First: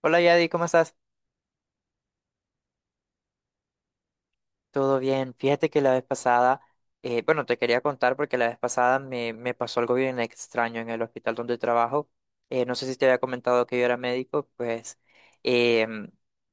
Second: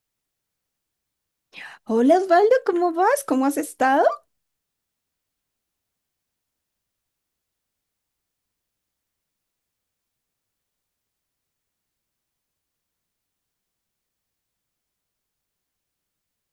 Hola Yadi, ¿cómo estás? Hola Osvaldo, ¿cómo vas? ¿Cómo has estado? Todo bien. Fíjate que la vez pasada, bueno, te quería contar porque la vez pasada me pasó algo bien extraño en el hospital donde trabajo. No sé si te había comentado que yo era médico, pues em,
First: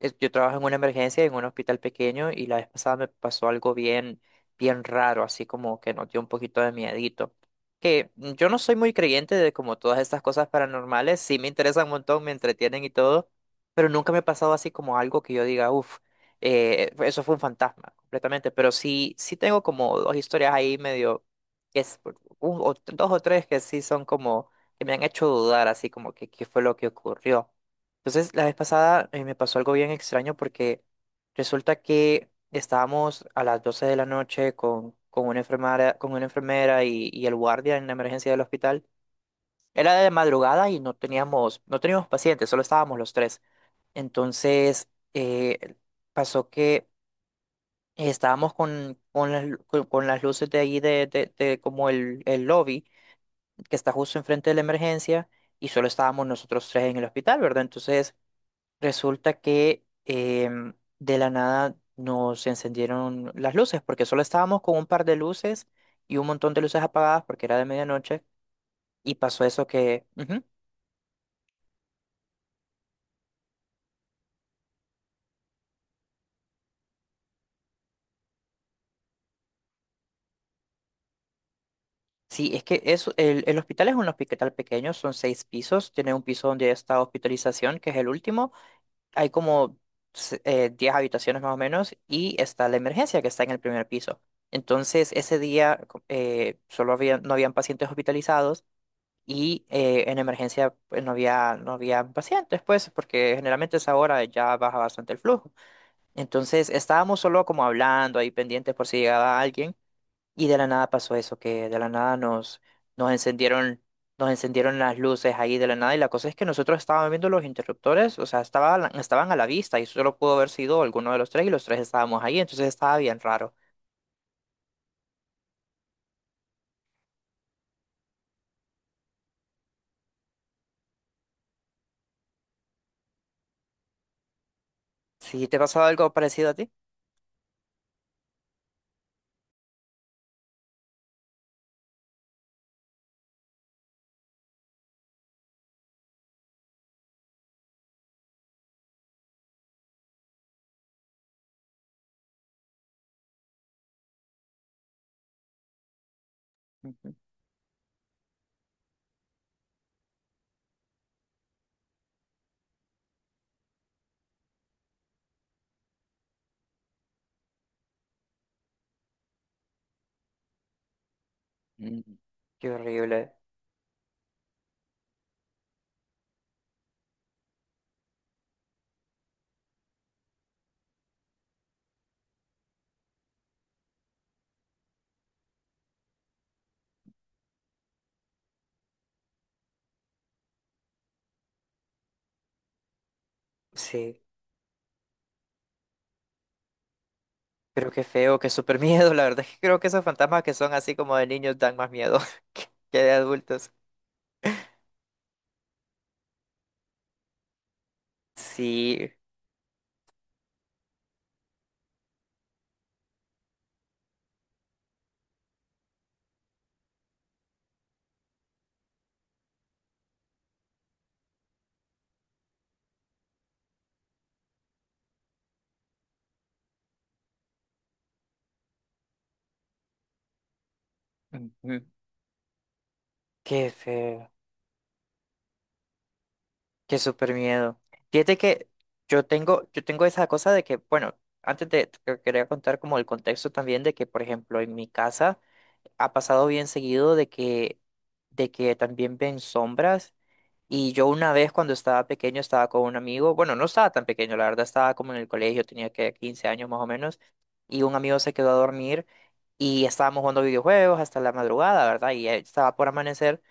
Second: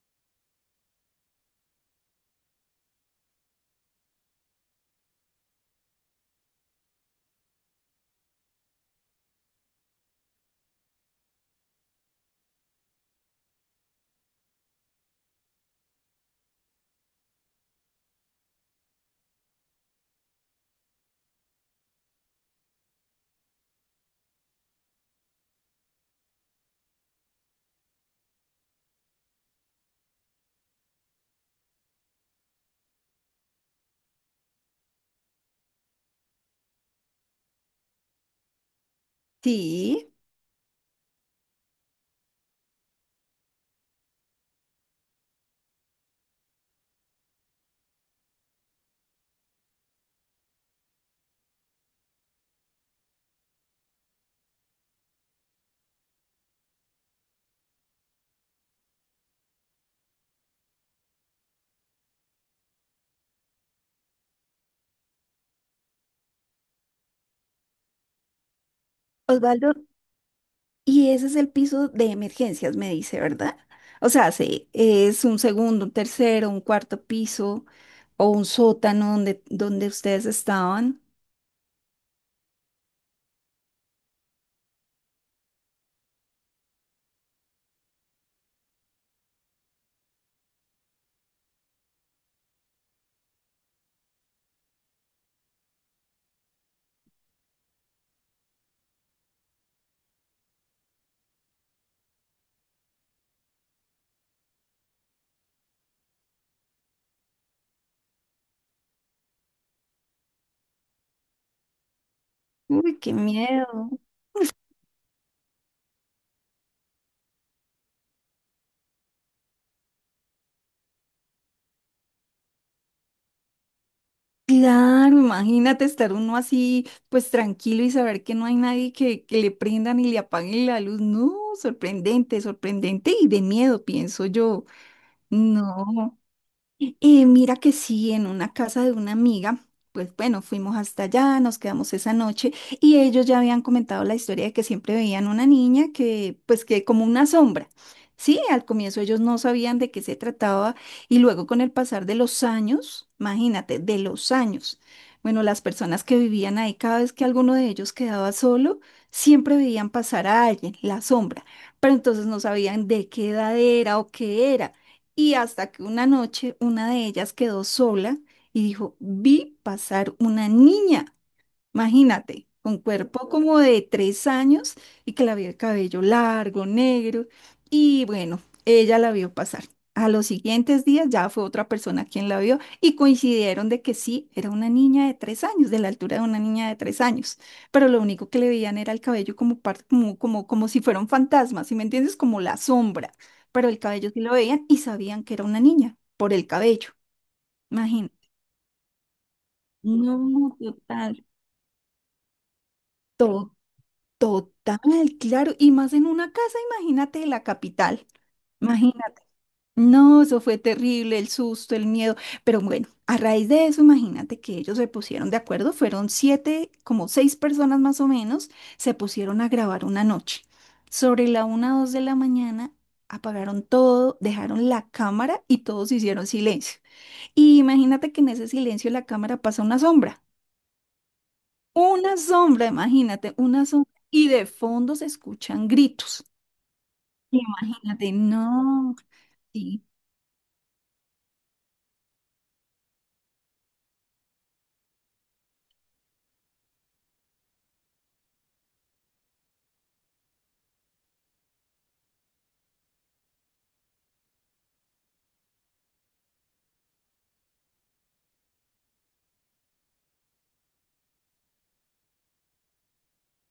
yo trabajo en una emergencia en un hospital pequeño y la vez pasada me pasó algo bien, bien raro, así como que nos dio un poquito de miedito. Que yo no soy muy creyente de como todas estas cosas paranormales, sí me interesan un montón, me entretienen y todo, pero nunca me ha pasado así como algo que yo diga, uff. Eso fue un fantasma completamente, pero sí, sí tengo como dos historias ahí medio, que es, dos o tres que sí son como, que me han hecho dudar así como que qué fue lo que ocurrió. Entonces, la vez pasada me pasó algo bien extraño porque resulta que estábamos a las 12 de la noche con una enfermera y el guardia en la emergencia del hospital. Era de Sí, madrugada y no teníamos pacientes, solo estábamos los tres. Entonces, eh, pasó que estábamos con las luces de ahí de como el lobby que está justo enfrente de la emergencia y solo estábamos nosotros tres en el hospital, ¿verdad? Entonces resulta que de la nada nos encendieron las luces porque solo estábamos con un par de luces y un montón de luces apagadas porque era de medianoche y pasó eso Osvaldo, que ujú. y ese es el piso de emergencias, me dice, ¿verdad? O sea, sí, ¿es un segundo, un tercero, un cuarto piso o un sótano donde, donde ustedes estaban? Sí, es que eso, el hospital es un hospital pequeño, son seis pisos, tiene un piso donde está hospitalización, que es el último. Hay como 10 habitaciones más o menos y está la emergencia, que está en el primer piso. Entonces, ese día solo había, no habían pacientes hospitalizados y en emergencia pues, no había pacientes, pues, porque generalmente a esa hora ya baja bastante el flujo. Entonces, estábamos solo como hablando ahí pendientes por si llegaba alguien. Y de la nada pasó eso, que de la nada Uy, nos qué miedo. encendieron, nos encendieron las luces ahí de la nada. Y la cosa es que nosotros estábamos viendo los interruptores, o sea, estaba, estaban a la vista y solo pudo haber sido alguno de los tres y los tres estábamos ahí, entonces estaba bien raro. Claro, imagínate estar uno así, pues tranquilo, y saber que no hay nadie, que, que le prendan y le apaguen la luz. No, sorprendente, sorprendente y de miedo, pienso yo. ¿Sí te ha pasado algo No. parecido a ti? Mira que sí, en una casa de una amiga, pues bueno, fuimos hasta allá, nos quedamos esa noche, y ellos ya habían comentado la historia de que siempre veían una niña que, pues, que como una sombra. Sí, al comienzo ellos no sabían de qué se trataba, y luego con el pasar de los años, imagínate, de los años, bueno, las personas que vivían ahí, cada vez Ujú. que alguno de ellos quedaba solo, siempre veían pasar a alguien, la sombra, pero entonces no sabían de qué edad era o qué era. Y hasta que una noche una de ellas quedó sola y dijo, vi pasar una niña. Mm. Imagínate, Qué con cuerpo horrible. como de tres años, y que la vio el cabello largo, negro. Y bueno, ella la vio pasar. A los siguientes días ya fue otra persona quien la vio, y coincidieron de que sí, era una niña de tres años, de la altura de una niña de tres años. Pero lo único que le veían era el cabello como, como, como, como si fuera un fantasma, ¿sí me entiendes? Como la sombra. Pero el cabello Sí, sí lo veían y sabían que era una niña por el cabello. creo que Imagínate. feo, que súper miedo. La verdad es que creo que esos fantasmas que No, son así como total. de niños dan más miedo que de adultos. Total, claro, y más en una casa, imagínate, de la capital, Sí. imagínate. No, eso fue terrible, el susto, el miedo, pero bueno, a raíz de eso, imagínate que ellos se pusieron de acuerdo, fueron siete, como seis personas más o menos, se pusieron a grabar una noche. Sobre la una o dos de la mañana, apagaron todo, dejaron la cámara y todos hicieron silencio. Y imagínate que en ese silencio la cámara pasa Ujú. una sombra, imagínate, una Qué sombra, feo. y de fondo se escuchan gritos. Qué súper miedo. Imagínate, Fíjate que no, yo sí, tengo esa cosa de que, bueno, antes de, te quería contar como el contexto también de que, por ejemplo, en mi casa ha pasado bien seguido de que también ven sombras. Y yo una vez cuando estaba pequeño estaba con un amigo, bueno, no estaba tan pequeño, la verdad, estaba como en el colegio, tenía que 15 años más o menos, y un amigo se quedó a dormir y estábamos jugando videojuegos hasta la madrugada, ¿verdad? Y ya estaba por amanecer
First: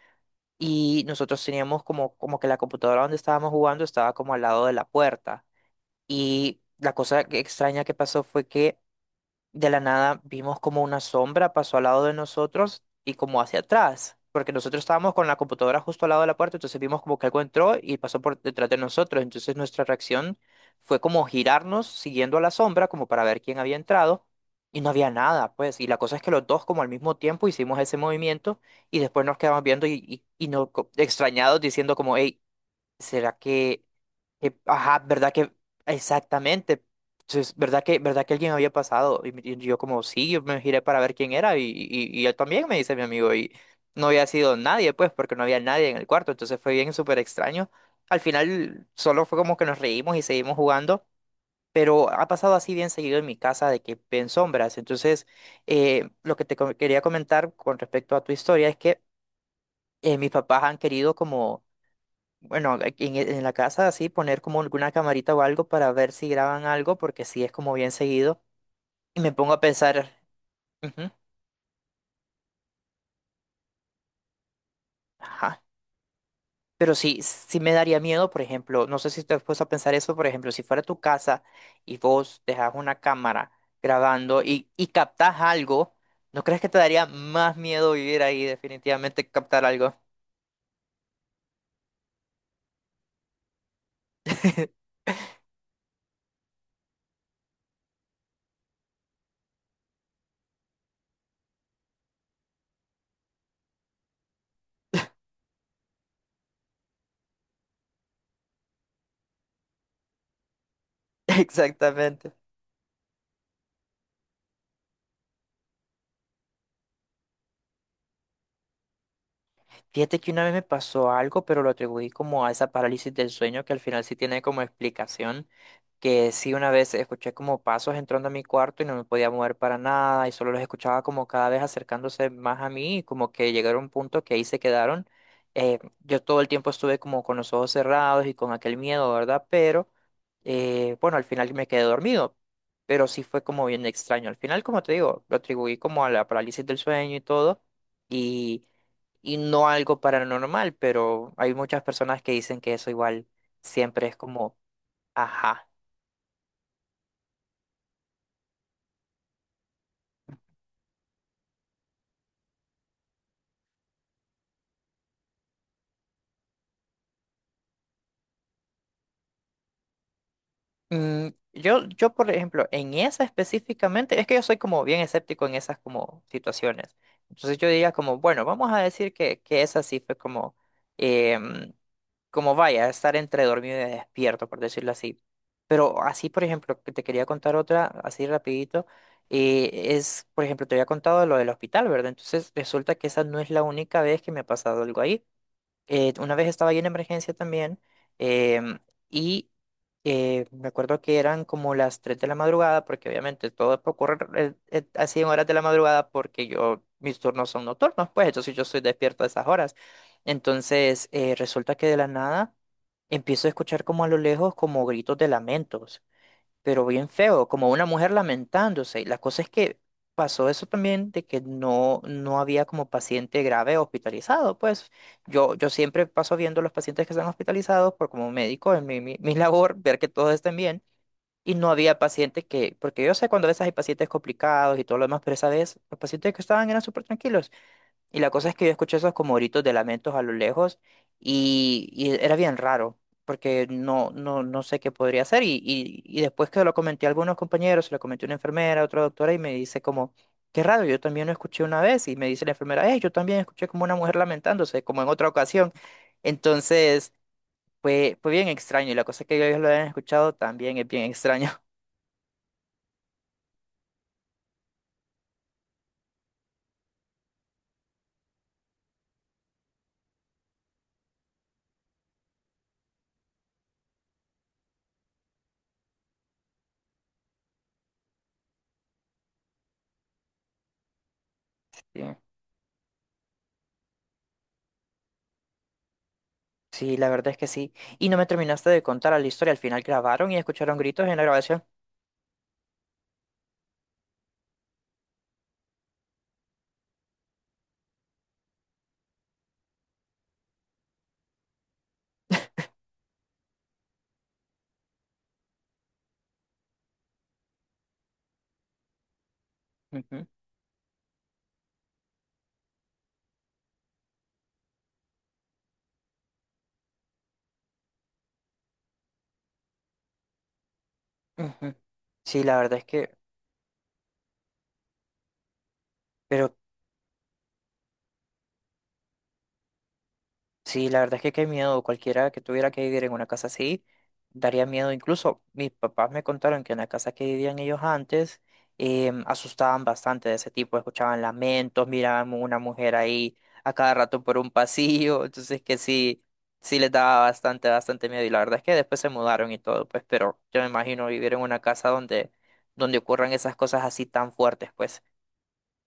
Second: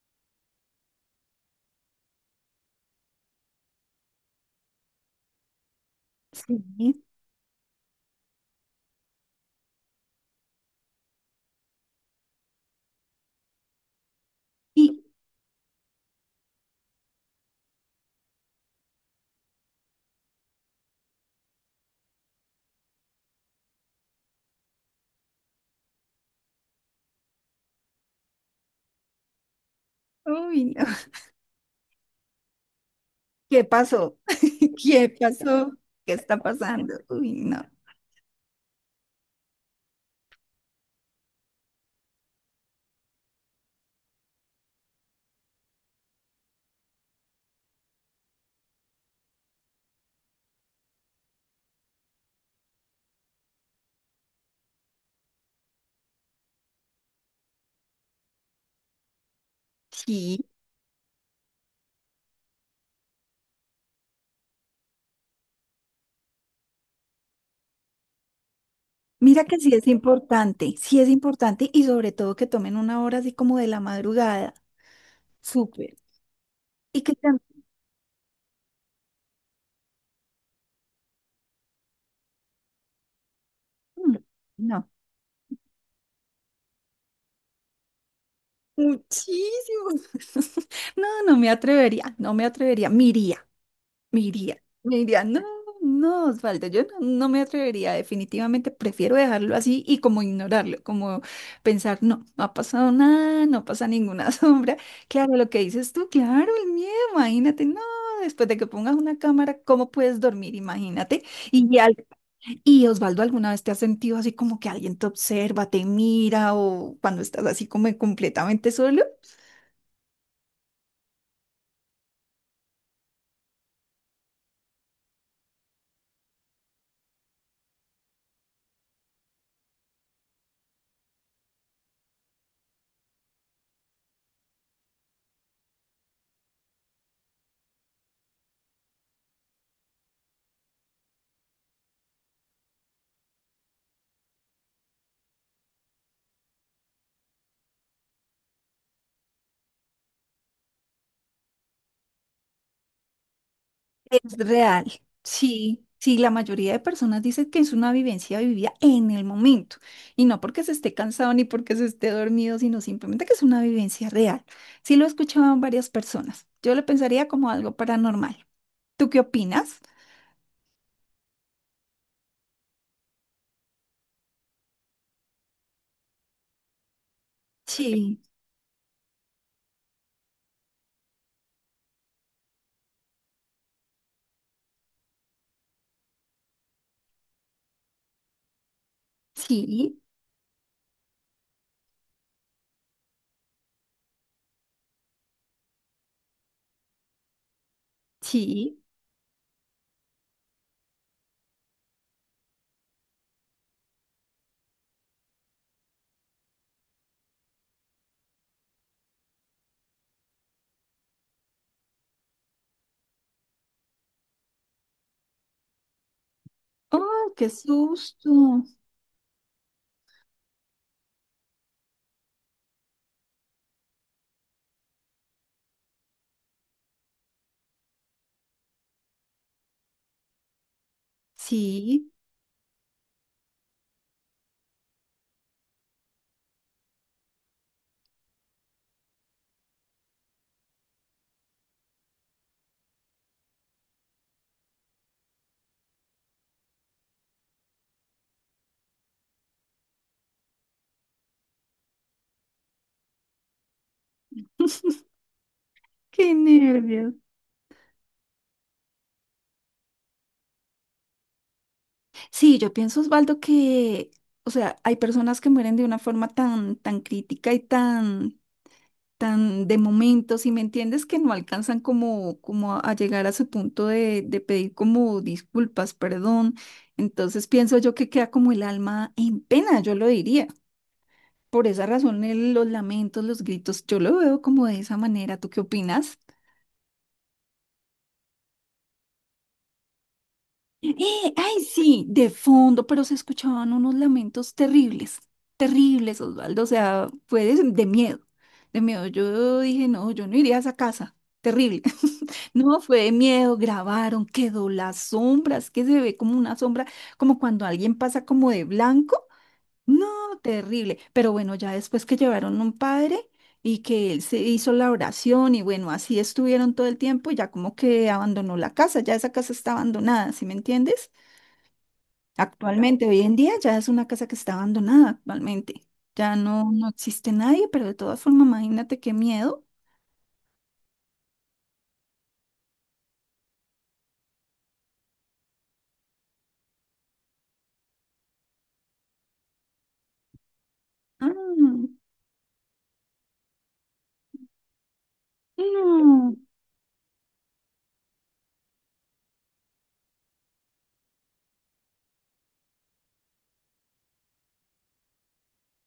y nosotros teníamos como que la computadora donde estábamos jugando estaba como al lado de la puerta. Y la sí, cosa extraña que pasó fue que de la nada vimos como una sombra pasó al lado de nosotros y como hacia atrás, porque nosotros sí. estábamos con la computadora justo al lado de la puerta, entonces vimos como que algo entró y pasó por detrás de nosotros, entonces nuestra reacción fue como girarnos siguiendo a la sombra como para ver quién había entrado y no había nada, pues, y la cosa es que los dos como al mismo tiempo hicimos ese movimiento y después nos quedamos viendo y no, Uy, no. Extrañados diciendo como, hey, ¿será ¿Qué que, pasó? Ajá, ¿Qué verdad que, pasó? ¿Qué está exactamente, pasando? Uy, entonces, no. verdad que, alguien había pasado? Y, y yo como, sí, yo me giré para ver quién era y él también me dice mi amigo y no había sido nadie, pues, porque no había nadie en el cuarto, entonces fue bien súper extraño. Al final solo fue como que nos reímos y seguimos jugando, pero ha pasado así bien seguido en mi casa de que ven sombras. Entonces, lo que quería comentar con respecto a tu historia es que mis Sí. papás han querido como bueno, aquí en la casa así poner como alguna camarita o algo para ver si graban algo, porque sí es como bien seguido. Y me Mira pongo que a sí es pensar, importante, sí es ujú, importante, y sobre todo que tomen una hora así como de la madrugada. ajá. Súper. Pero Y que sí, sí también, me daría miedo, por ejemplo, no sé si te has puesto a pensar eso, por ejemplo, si fuera tu casa y vos dejas una cámara mm, grabando y no, captás algo, ¿no crees que te daría más miedo vivir ahí definitivamente que captar muchísimo. algo? No, no me atrevería, no me atrevería. Miría, me iría, me iría, no, no, Osvaldo, yo no, no me atrevería, definitivamente prefiero dejarlo así y como ignorarlo, como pensar, no, no ha pasado nada, no pasa ninguna sombra. Claro, lo que dices tú, claro, el miedo, imagínate, no, después de que pongas una cámara, ¿cómo puedes dormir? Imagínate. Y, Exactamente. y Osvaldo, ¿alguna vez te has sentido así como que alguien te observa, te mira o cuando estás así como completamente solo? Fíjate que una vez me pasó algo, pero lo atribuí como a esa parálisis del sueño que al final sí tiene como explicación, que sí una vez escuché como pasos entrando a mi cuarto y no me podía mover para nada y solo los escuchaba como cada vez acercándose más a mí y como que llegaron a un punto que ahí se quedaron. Yo todo el tiempo estuve como con los ojos cerrados y con aquel miedo, ¿verdad? Pero bueno, al final me quedé dormido, pero sí fue como bien extraño. Al final, como te digo, lo atribuí como a la parálisis del sueño y todo y, no algo paranormal, pero hay muchas personas que dicen que eso igual siempre es Es como, real, ajá. sí, sí, la mayoría de personas dicen que es una vivencia vivida en el momento, y no porque se esté cansado ni porque se esté dormido, sino simplemente que es una vivencia real. Sí lo he escuchado en varias personas. Yo lo pensaría como algo paranormal. ¿Tú qué opinas? Mm, yo, por ejemplo, en esa específicamente, es que yo soy como bien escéptico en esas como situaciones. Entonces yo diría como, Sí, bueno, vamos a decir que esa sí fue como, em, como vaya, estar entre dormido y despierto, por decirlo así. Pero así, por ejemplo, que te quería contar otra, así rapidito, eh, sí, es, por ejemplo, te había contado lo del hospital, ¿verdad? Entonces resulta que esa no es la única vez que me ha pasado algo ahí. Una vez estaba yo en emergencia también, em, sí. y me acuerdo que eran como las 3 de la madrugada, porque obviamente todo ocurre así en horas de la madrugada porque yo, mis turnos son nocturnos, pues entonces yo estoy despierto a esas horas. Entonces resulta que de la nada empiezo a escuchar como a lo lejos como gritos de lamentos pero bien ¡Oh, feo, qué como una mujer susto! lamentándose. Y la cosa es que pasó eso también de que no, no había como paciente grave hospitalizado. Pues yo siempre paso viendo los pacientes que están hospitalizados por como médico en mi labor, ver que todos estén bien. Y no había Sí, pacientes que, porque yo sé cuando a veces hay pacientes complicados y todo lo demás, pero esa vez los pacientes que estaban eran súper tranquilos. Y la cosa es que yo escuché esos como gritos de lamentos a lo lejos y era bien raro, porque no, no, no sé qué podría ser. Y después que lo comenté a algunos compañeros, se lo comenté a una enfermera, a otra doctora, y me dice como, qué raro, yo también lo escuché una vez. Y me dice la enfermera, yo también escuché como una mujer lamentándose, como en otra ocasión. qué Entonces, nervios. Fue bien extraño. Y la cosa es que ellos lo hayan escuchado también es bien extraño. Sí, yo pienso, Osvaldo, que, o sea, hay personas que mueren de una forma tan, tan crítica y tan tan de momento, si me entiendes, que no alcanzan como, como a llegar a su punto de pedir como disculpas, perdón. Entonces pienso yo que queda como el alma en pena, yo lo diría. Por esa Sí, razón, los lamentos, los gritos, yo lo veo como de esa manera. ¿Tú qué opinas? Sí, la verdad es que sí. Y no me terminaste de contar la historia. Al final grabaron y escucharon gritos en la ¡Eh! ¡Ay, grabación. sí! De fondo, pero se escuchaban unos lamentos terribles, terribles, Osvaldo. O sea, fue de miedo, de miedo. Yo dije, no, yo no iría a esa casa. Terrible. No, fue de miedo. Grabaron, quedó las sombras, que se ve como una sombra, como cuando alguien pasa como de blanco. Ujú. No, terrible. Pero bueno, ya después que llevaron un padre y que él se hizo la oración, y bueno, así estuvieron todo el tiempo, ya como que abandonó la casa, ya esa casa está abandonada, ¿sí me entiendes? Ujú. Sí, la verdad es Actualmente, que, hoy en día ya es una casa que está abandonada actualmente. Ya pero no, no existe nadie, pero de todas formas, imagínate qué miedo. sí, la verdad es que qué miedo, cualquiera que tuviera que vivir en una casa así, daría miedo. Incluso mis papás me contaron que en la casa que vivían ellos antes, asustaban bastante de ese tipo, escuchaban Ah, lamentos, miraban una mujer ahí a cada rato por un pasillo, entonces que sí, no. sí les daba bastante, bastante miedo. Y la verdad es que después se mudaron y todo, pues, pero yo me imagino vivir en una casa donde ocurran esas cosas así tan fuertes, pues.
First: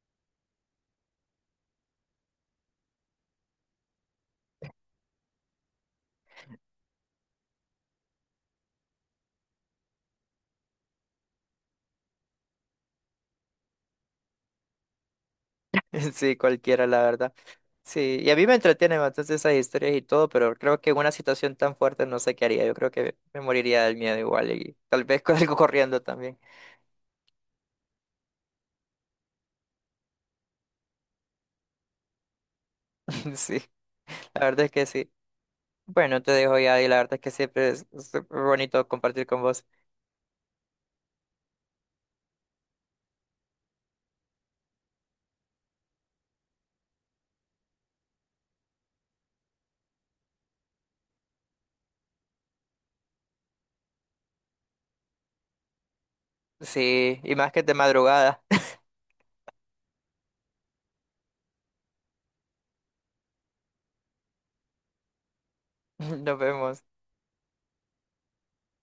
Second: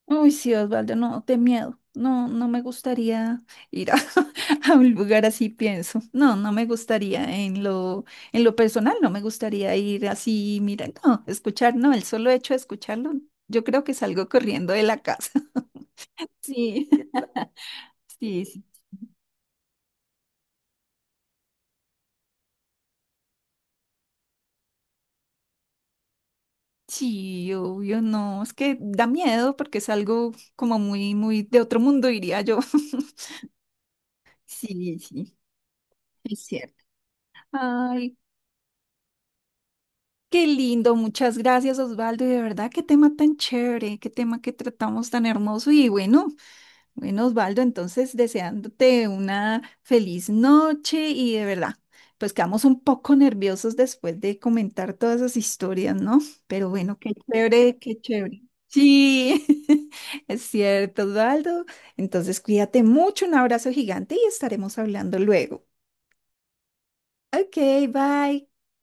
Uy, sí, Osvaldo, no, de miedo. No, no me gustaría ir a, a un lugar así, pienso. No, no me gustaría en lo personal, no me gustaría ir así, mira, no, escuchar, no, el solo hecho de escucharlo, yo creo que salgo corriendo de la casa. Sí, cualquiera, Sí, la verdad. Sí, y a sí, mí me sí. entretienen bastante esas historias y todo, pero creo que en una situación tan fuerte no sé qué haría. Yo creo que me moriría del miedo igual y tal vez con algo corriendo también. Sí, obvio, no, es que da miedo porque es algo como muy, muy de otro mundo, diría yo. Sí, la verdad es que Sí, sí. sí, Bueno, te es dejo ya cierto. y la verdad es que siempre es Ay, súper bonito compartir con vos. qué lindo, muchas gracias, Osvaldo, y de verdad, qué tema tan chévere, qué tema que tratamos tan hermoso y bueno. Bueno, Osvaldo, entonces deseándote una feliz noche y de verdad, pues quedamos un poco nerviosos después de comentar todas esas historias, ¿no? Pero bueno, qué Sí, y más que de chévere, qué chévere. madrugada. Sí, es cierto, Osvaldo. Entonces cuídate mucho, un abrazo gigante y estaremos hablando luego. Nos vemos. Ok, bye.